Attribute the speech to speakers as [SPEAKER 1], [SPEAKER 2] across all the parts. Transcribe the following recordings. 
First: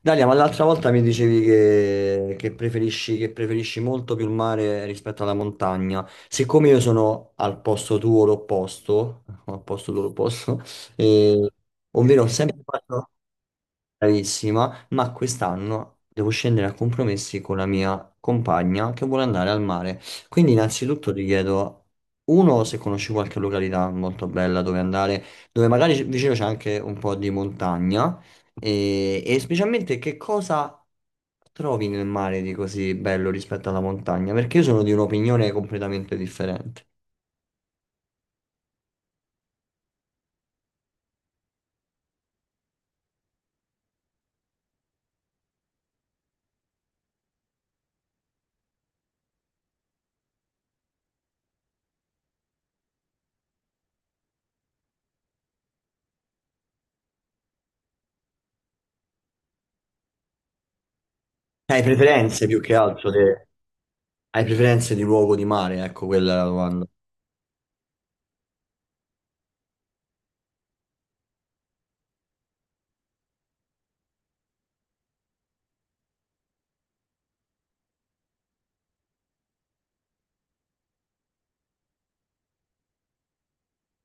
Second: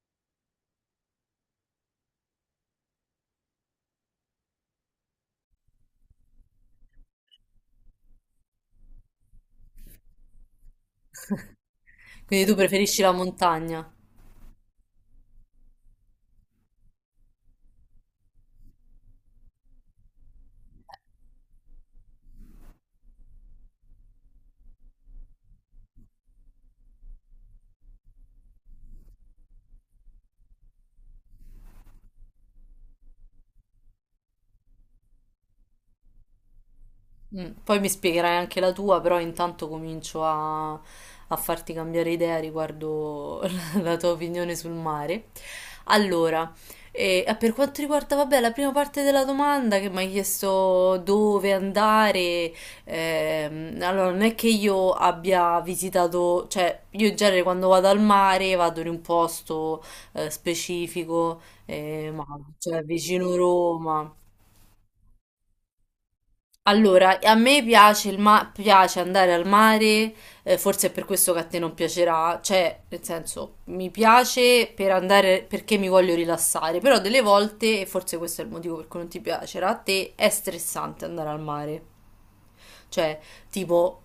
[SPEAKER 1] Dalia, ma l'altra volta mi dicevi che preferisci, che preferisci molto più il mare rispetto alla montagna. Siccome io sono al posto tuo l'opposto, al posto tuo l'opposto, eh, ovvero ho
[SPEAKER 2] Quindi tu
[SPEAKER 1] sempre
[SPEAKER 2] preferisci
[SPEAKER 1] fatto,
[SPEAKER 2] la montagna.
[SPEAKER 1] bravissima, ma quest'anno devo scendere a compromessi con la mia compagna che vuole andare al mare. Quindi innanzitutto ti chiedo, uno, se conosci qualche località molto bella dove andare, dove magari vicino c'è anche un po' di montagna, e specialmente che cosa trovi nel mare di così bello rispetto alla montagna? Perché io sono di un'opinione completamente differente.
[SPEAKER 2] Mm, poi mi spiegherai anche la tua, però intanto comincio a farti cambiare idea riguardo la tua opinione sul mare. Allora, per quanto riguarda, vabbè, la prima parte della domanda che mi hai chiesto dove andare, allora non è che io abbia visitato, cioè io in genere quando vado al mare vado in un posto specifico,
[SPEAKER 1] Hai
[SPEAKER 2] ma
[SPEAKER 1] preferenze più che
[SPEAKER 2] cioè
[SPEAKER 1] altro,
[SPEAKER 2] vicino Roma.
[SPEAKER 1] hai preferenze di luogo di mare, ecco quella è la domanda.
[SPEAKER 2] Allora, a me piace, piace andare al mare, forse è per questo che a te non piacerà, cioè, nel senso, mi piace per andare perché mi voglio rilassare, però delle volte, e forse questo è il motivo per cui non ti piacerà, a te è stressante andare al mare. Cioè, tipo,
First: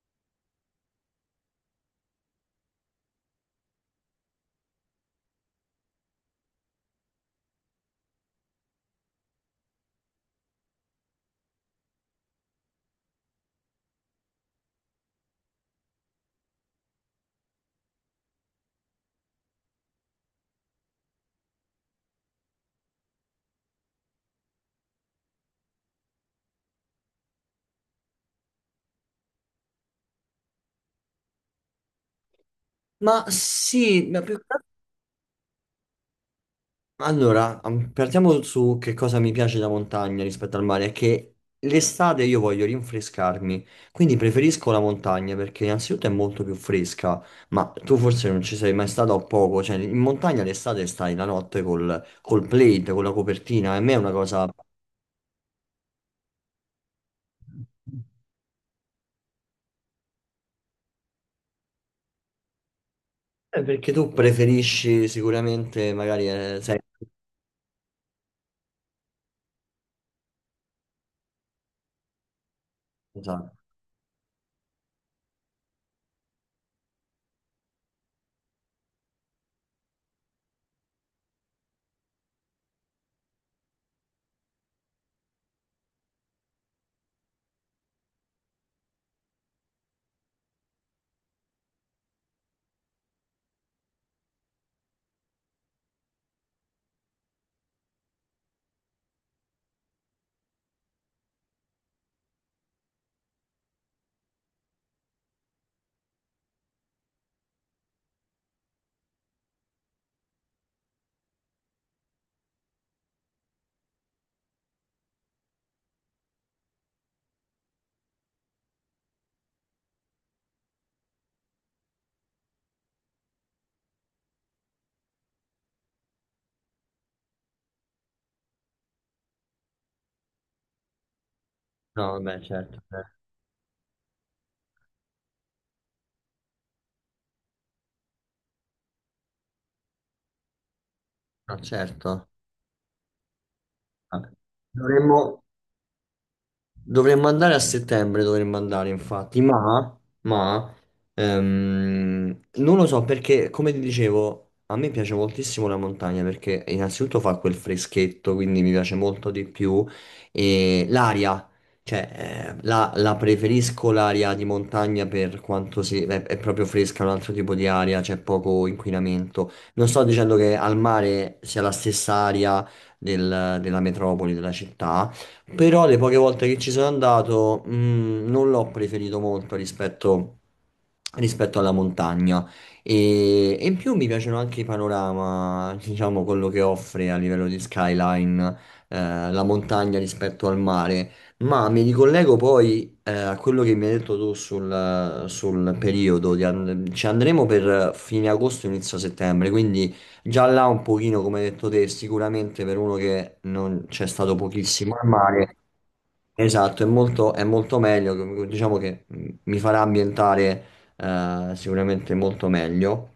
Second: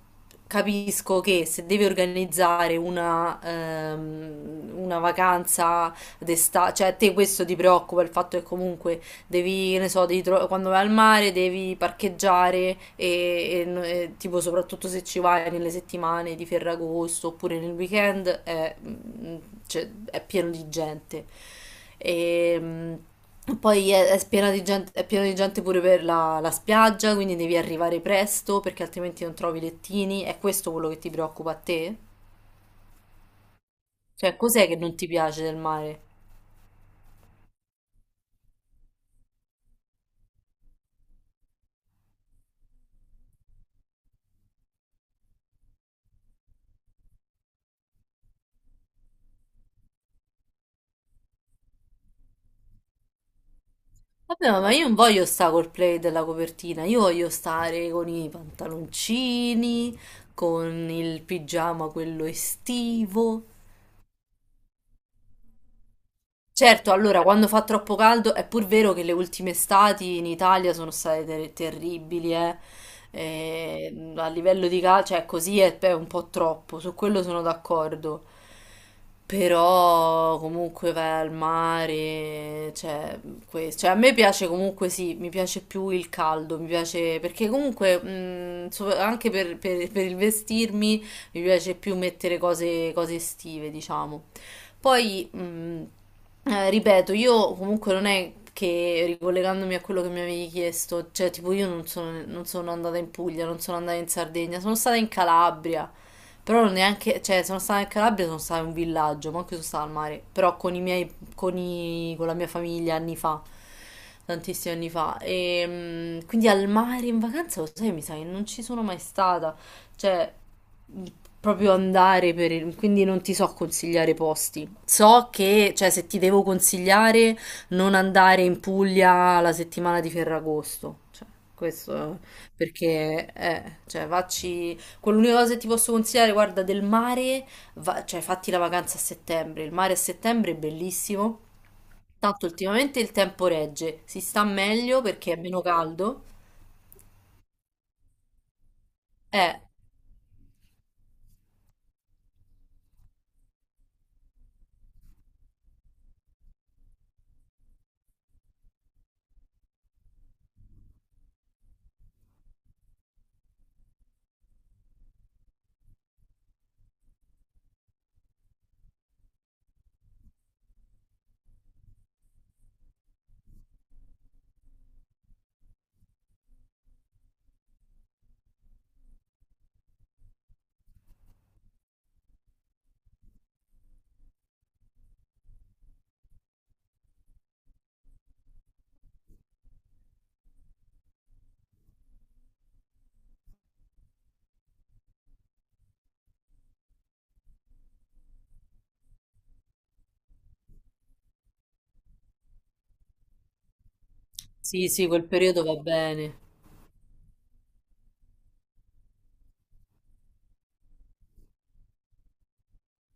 [SPEAKER 2] capisco che se devi organizzare una vacanza d'estate, cioè a te questo ti preoccupa, il fatto che comunque devi, che ne so, quando vai al mare devi parcheggiare e tipo soprattutto se ci vai nelle settimane di Ferragosto oppure nel weekend è cioè, è pieno di gente. E poi è piena di gente, è pieno di gente pure per la spiaggia, quindi devi arrivare presto perché altrimenti non trovi lettini. È questo quello che ti preoccupa a te?
[SPEAKER 1] Ma sì, ma
[SPEAKER 2] Cioè,
[SPEAKER 1] più che altro.
[SPEAKER 2] cos'è che non ti piace del mare?
[SPEAKER 1] Allora, partiamo su che cosa mi piace la montagna rispetto al mare, è che l'estate io voglio rinfrescarmi, quindi preferisco la montagna perché innanzitutto è molto più fresca, ma tu forse non ci sei mai stato o poco, cioè in montagna l'estate stai la notte col plaid, con la copertina, e a me è una
[SPEAKER 2] Vabbè,
[SPEAKER 1] cosa...
[SPEAKER 2] ma io non voglio stare col play della copertina, io voglio stare con i pantaloncini, con il pigiama quello estivo.
[SPEAKER 1] Perché tu preferisci sicuramente magari... sei...
[SPEAKER 2] Certo, allora, quando fa troppo caldo, è pur vero che le ultime estati in Italia sono state terribili, eh.
[SPEAKER 1] Esatto.
[SPEAKER 2] E, a livello di calcio, cioè così è un po' troppo, su quello sono d'accordo. Però comunque vai al mare, cioè, a me piace comunque sì, mi piace più il caldo, mi piace perché comunque anche per il vestirmi mi piace più mettere cose, cose estive, diciamo. Poi ripeto, io comunque non è che ricollegandomi a quello che mi avevi chiesto, cioè tipo io non sono, non sono andata in Puglia, non sono andata in Sardegna, sono stata in Calabria, però non neanche, cioè sono stata in Calabria, sono stata in un villaggio, ma anche sono stata al mare, però con i miei, con la mia famiglia anni fa, tantissimi anni fa, e quindi al mare in vacanza, lo sai, mi sa che non ci sono mai stata, cioè proprio andare quindi non ti so consigliare posti. So che, cioè, se ti devo consigliare, non andare in Puglia la settimana di Ferragosto. Cioè,
[SPEAKER 1] No,
[SPEAKER 2] questo è-
[SPEAKER 1] vabbè, certo, eh.
[SPEAKER 2] perché, cioè, facci... Quell'unica cosa che ti posso consigliare, guarda, del mare, cioè, fatti la vacanza a settembre. Il mare a settembre è bellissimo.
[SPEAKER 1] No, certo.
[SPEAKER 2] Tanto ultimamente il tempo regge, si
[SPEAKER 1] Vabbè.
[SPEAKER 2] sta meglio perché è
[SPEAKER 1] Dovremmo...
[SPEAKER 2] meno caldo.
[SPEAKER 1] Dovremmo andare a settembre, dovremmo andare infatti,
[SPEAKER 2] Eh,
[SPEAKER 1] ma, non lo so perché, come ti dicevo, a me piace moltissimo la montagna perché innanzitutto fa quel freschetto, quindi mi piace molto di più e l'aria, cioè la, la preferisco l'aria di montagna per quanto si, è proprio fresca, un altro tipo di aria, c'è poco inquinamento. Non sto dicendo che al mare sia la stessa aria della metropoli, della città. Però le poche volte che ci sono andato, non l'ho preferito molto rispetto, rispetto alla montagna. E in più mi piacciono anche i panorama, diciamo quello che offre a livello di skyline, eh, la montagna rispetto al mare. Ma mi ricollego poi, a quello che mi hai detto tu sul, sul periodo. Ci andremo per fine agosto, inizio settembre, quindi. Già là un pochino, come hai detto te, sicuramente per uno che non c'è stato
[SPEAKER 2] sì,
[SPEAKER 1] pochissimo al
[SPEAKER 2] sì, quel
[SPEAKER 1] mare.
[SPEAKER 2] periodo va bene.
[SPEAKER 1] Esatto, è molto meglio, diciamo che mi farà ambientare sicuramente molto meglio.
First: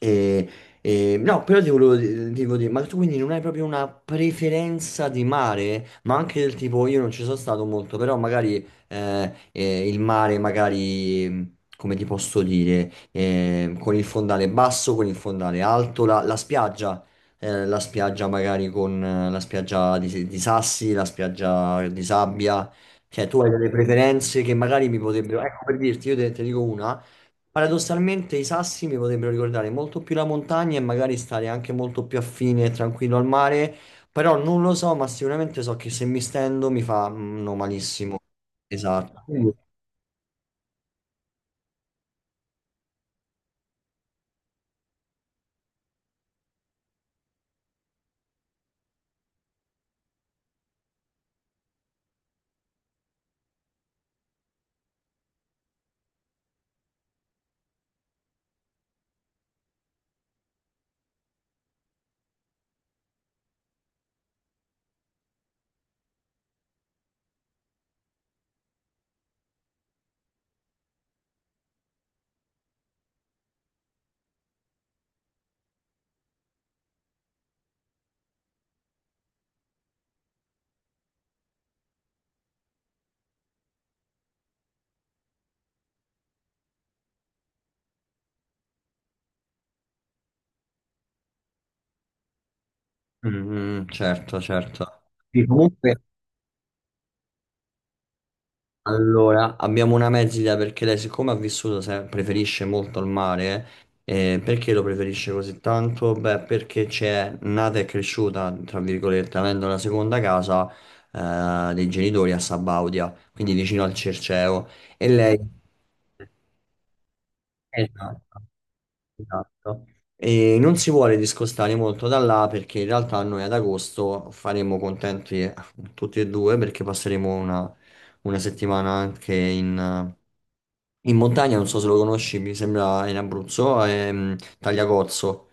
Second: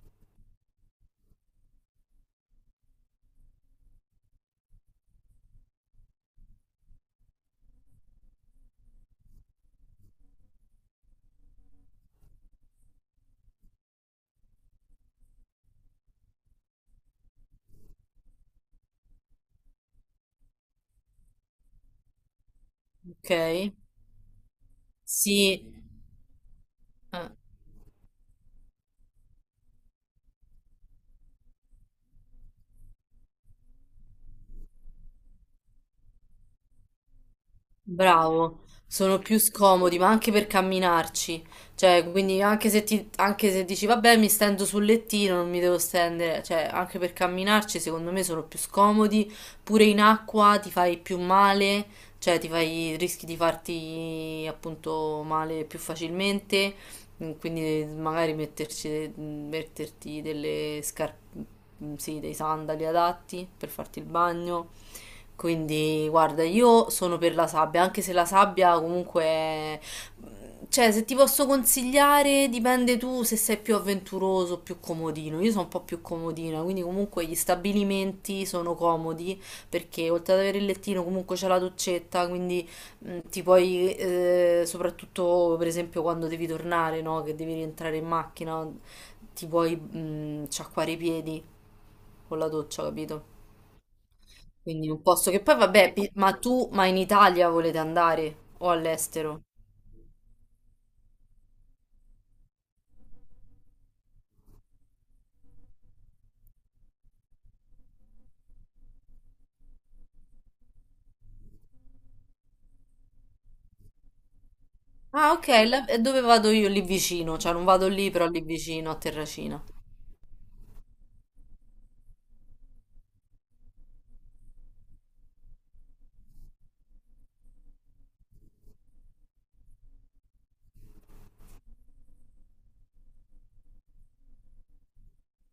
[SPEAKER 1] E, no, però ti volevo dire, ma tu quindi non hai proprio una preferenza di mare, ma anche del tipo, io non ci sono stato molto, però magari il mare, magari, come ti posso dire, con il fondale basso, con il fondale alto, la, la spiaggia magari con la spiaggia di sassi, la spiaggia di sabbia, cioè
[SPEAKER 2] Ok?
[SPEAKER 1] tu hai delle preferenze che magari mi potrebbero, ecco
[SPEAKER 2] Sì.
[SPEAKER 1] per dirti, io te dico una,
[SPEAKER 2] Eh.
[SPEAKER 1] paradossalmente i sassi mi potrebbero ricordare molto più la montagna e magari stare anche molto più affine e tranquillo al mare, però non lo so, ma sicuramente so che se mi stendo mi fa mm, no, malissimo.
[SPEAKER 2] Bravo, sono
[SPEAKER 1] Esatto.
[SPEAKER 2] più scomodi, ma anche per camminarci. Cioè, quindi anche se, ti, anche se dici, vabbè, mi stendo sul lettino, non mi devo stendere, cioè, anche per camminarci, secondo me sono più scomodi. Pure in acqua ti fai più male, cioè ti fai, rischi di farti appunto male più facilmente. Mm, quindi magari metterci, metterti delle scarpe, sì, dei sandali adatti per farti il bagno. Quindi, guarda, io sono per la sabbia, anche se la sabbia comunque... Cioè, se ti posso consigliare, dipende tu se sei più avventuroso o più comodino. Io sono un po' più comodina, quindi comunque gli stabilimenti sono comodi perché oltre ad avere il lettino comunque c'è la doccetta, quindi ti puoi, soprattutto per esempio quando devi tornare, no? Che devi rientrare in macchina, ti puoi sciacquare i piedi con la doccia, capito?
[SPEAKER 1] Mm, mm, certo,
[SPEAKER 2] Quindi
[SPEAKER 1] certo.
[SPEAKER 2] un posto che
[SPEAKER 1] Sì,
[SPEAKER 2] poi vabbè,
[SPEAKER 1] comunque.
[SPEAKER 2] ma tu, ma in Italia volete andare o all'estero?
[SPEAKER 1] Allora, abbiamo una mezz'idea perché lei, siccome ha vissuto, preferisce molto il mare. Eh, perché lo preferisce così tanto? Beh, perché c'è nata e cresciuta, tra virgolette, avendo la seconda casa, dei genitori a Sabaudia, quindi vicino al Cerceo. E
[SPEAKER 2] Ah, ok,
[SPEAKER 1] lei.
[SPEAKER 2] e dove vado io? Lì vicino, cioè non vado lì, però
[SPEAKER 1] Esatto.
[SPEAKER 2] lì vicino a Terracina.
[SPEAKER 1] Esatto. E non si vuole discostare molto da là perché in realtà noi ad agosto faremo contenti tutti e due perché passeremo una settimana anche in, in montagna, non so se lo conosci, mi sembra in Abruzzo, Tagliacozzo.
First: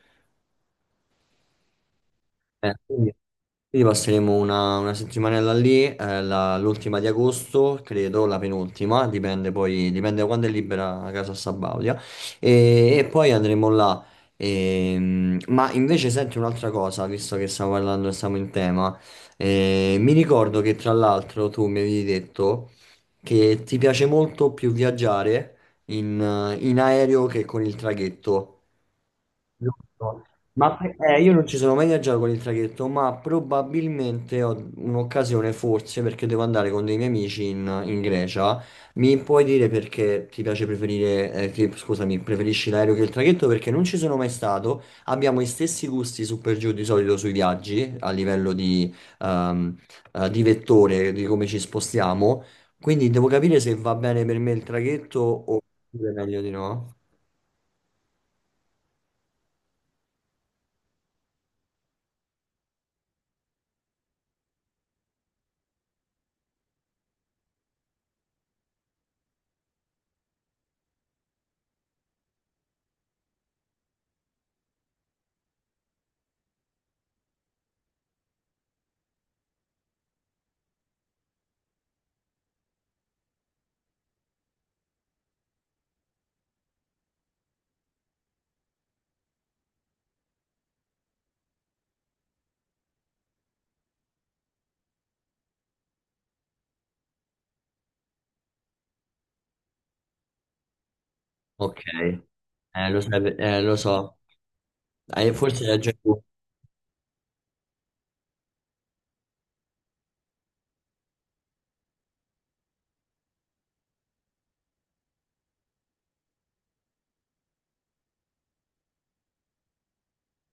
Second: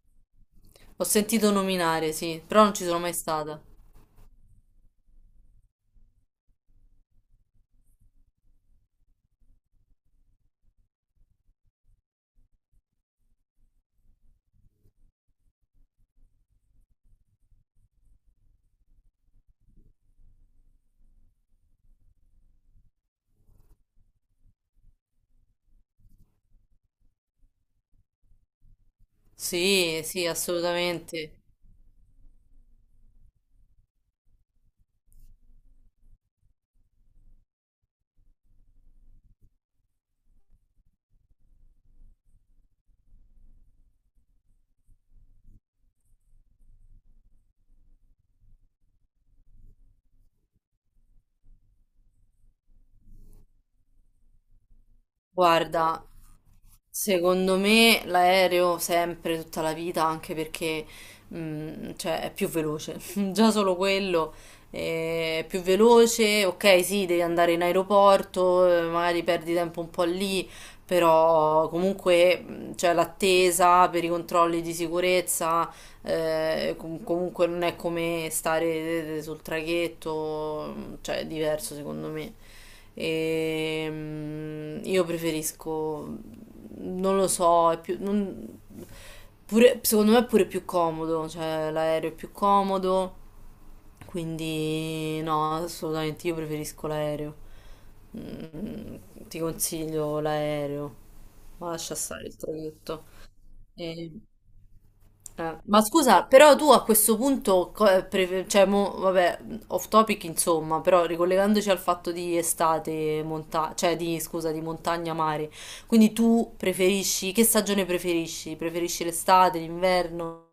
[SPEAKER 2] Ho sentito nominare, sì, però non ci sono mai
[SPEAKER 1] Quindi,
[SPEAKER 2] stata.
[SPEAKER 1] quindi passeremo una settimanella lì, l'ultima di agosto, credo, la penultima, dipende poi, dipende da quando è libera la casa a Sabaudia, e poi andremo là. Ma invece senti un'altra cosa, visto che stiamo parlando, siamo in tema, eh, mi ricordo che tra l'altro tu mi avevi detto che ti piace molto più viaggiare in aereo che con il traghetto.
[SPEAKER 2] Sì,
[SPEAKER 1] Giusto.
[SPEAKER 2] sì,
[SPEAKER 1] Io
[SPEAKER 2] assolutamente.
[SPEAKER 1] non ci sono mai viaggiato con il traghetto, ma probabilmente ho un'occasione, forse, perché devo andare con dei miei amici in, in Grecia. Mi puoi dire perché ti piace preferire, scusami, preferisci l'aereo che il traghetto? Perché non ci sono mai stato. Abbiamo gli stessi gusti su per giù di solito sui viaggi, a livello ehm, di vettore, di come ci spostiamo. Quindi devo capire se va bene per me il traghetto o
[SPEAKER 2] Guarda,
[SPEAKER 1] meglio di no.
[SPEAKER 2] secondo me l'aereo sempre, tutta la vita, anche perché cioè, è più veloce, già solo quello è più veloce, ok sì, devi andare in aeroporto, magari perdi tempo un po' lì, però comunque c'è l'attesa per i controlli di sicurezza, comunque non è come stare sul traghetto, cioè è diverso secondo me. E, io preferisco, non lo so, è più, non- secondo me è pure più comodo, cioè l'aereo è più comodo, quindi no, assolutamente io preferisco l'aereo. Mm, ti consiglio l'aereo, ma
[SPEAKER 1] Ok,
[SPEAKER 2] lascia stare il traghetto.
[SPEAKER 1] lo
[SPEAKER 2] E-
[SPEAKER 1] so, eh, forse hai
[SPEAKER 2] Ma
[SPEAKER 1] ragione tu.
[SPEAKER 2] scusa, però tu a questo punto, cioè, mo, vabbè, off topic insomma, però ricollegandoci al fatto di estate, cioè di, scusa, di montagna, mare, quindi tu preferisci, che stagione preferisci? Preferisci l'estate, l'inverno,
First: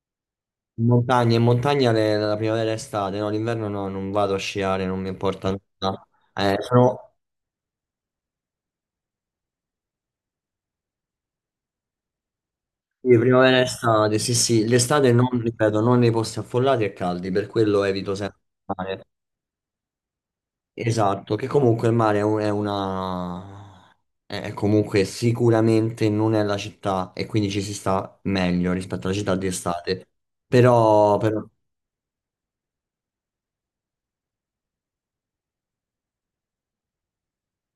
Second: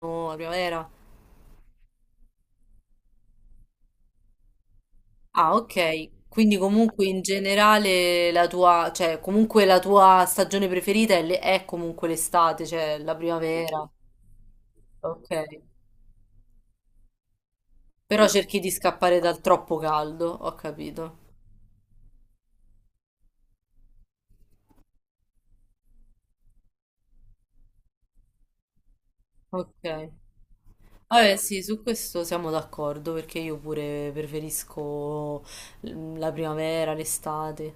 [SPEAKER 2] la primavera?
[SPEAKER 1] In montagna la primavera e estate, no, l'inverno no, non vado a sciare, non mi importa
[SPEAKER 2] Ah,
[SPEAKER 1] nulla.
[SPEAKER 2] ok, quindi comunque
[SPEAKER 1] Sono
[SPEAKER 2] in generale la tua, cioè comunque la tua stagione preferita è comunque l'estate, cioè la
[SPEAKER 1] sì, primavera e
[SPEAKER 2] primavera,
[SPEAKER 1] estate, sì sì, l'estate non,
[SPEAKER 2] ok,
[SPEAKER 1] ripeto, non nei posti affollati e caldi, per quello evito
[SPEAKER 2] però
[SPEAKER 1] sempre
[SPEAKER 2] cerchi di
[SPEAKER 1] il mare.
[SPEAKER 2] scappare dal troppo caldo, ho capito.
[SPEAKER 1] Esatto, che comunque il mare è è una... è comunque sicuramente non è la città e quindi ci si sta meglio rispetto alla città di estate.
[SPEAKER 2] Ok.
[SPEAKER 1] Però,
[SPEAKER 2] Vabbè,
[SPEAKER 1] però
[SPEAKER 2] sì, su questo siamo d'accordo perché io pure preferisco la primavera, l'estate,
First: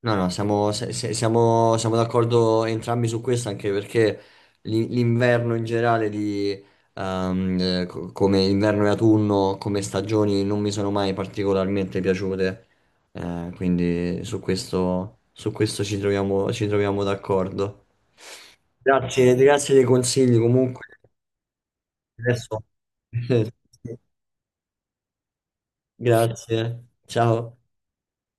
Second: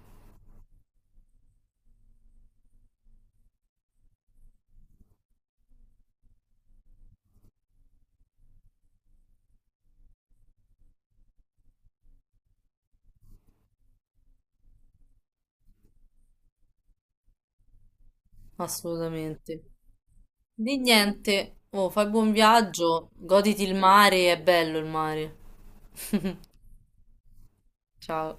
[SPEAKER 1] no, no, siamo, siamo d'accordo entrambi su questo, anche perché l'inverno in generale, di, come inverno e autunno, come stagioni, non mi sono mai particolarmente piaciute. Quindi su questo ci troviamo d'accordo. Grazie,
[SPEAKER 2] assolutamente.
[SPEAKER 1] grazie dei consigli
[SPEAKER 2] Di
[SPEAKER 1] comunque.
[SPEAKER 2] niente, oh, fai buon
[SPEAKER 1] Adesso...
[SPEAKER 2] viaggio, goditi il mare, è bello il mare.
[SPEAKER 1] Grazie, ciao.
[SPEAKER 2] Ciao.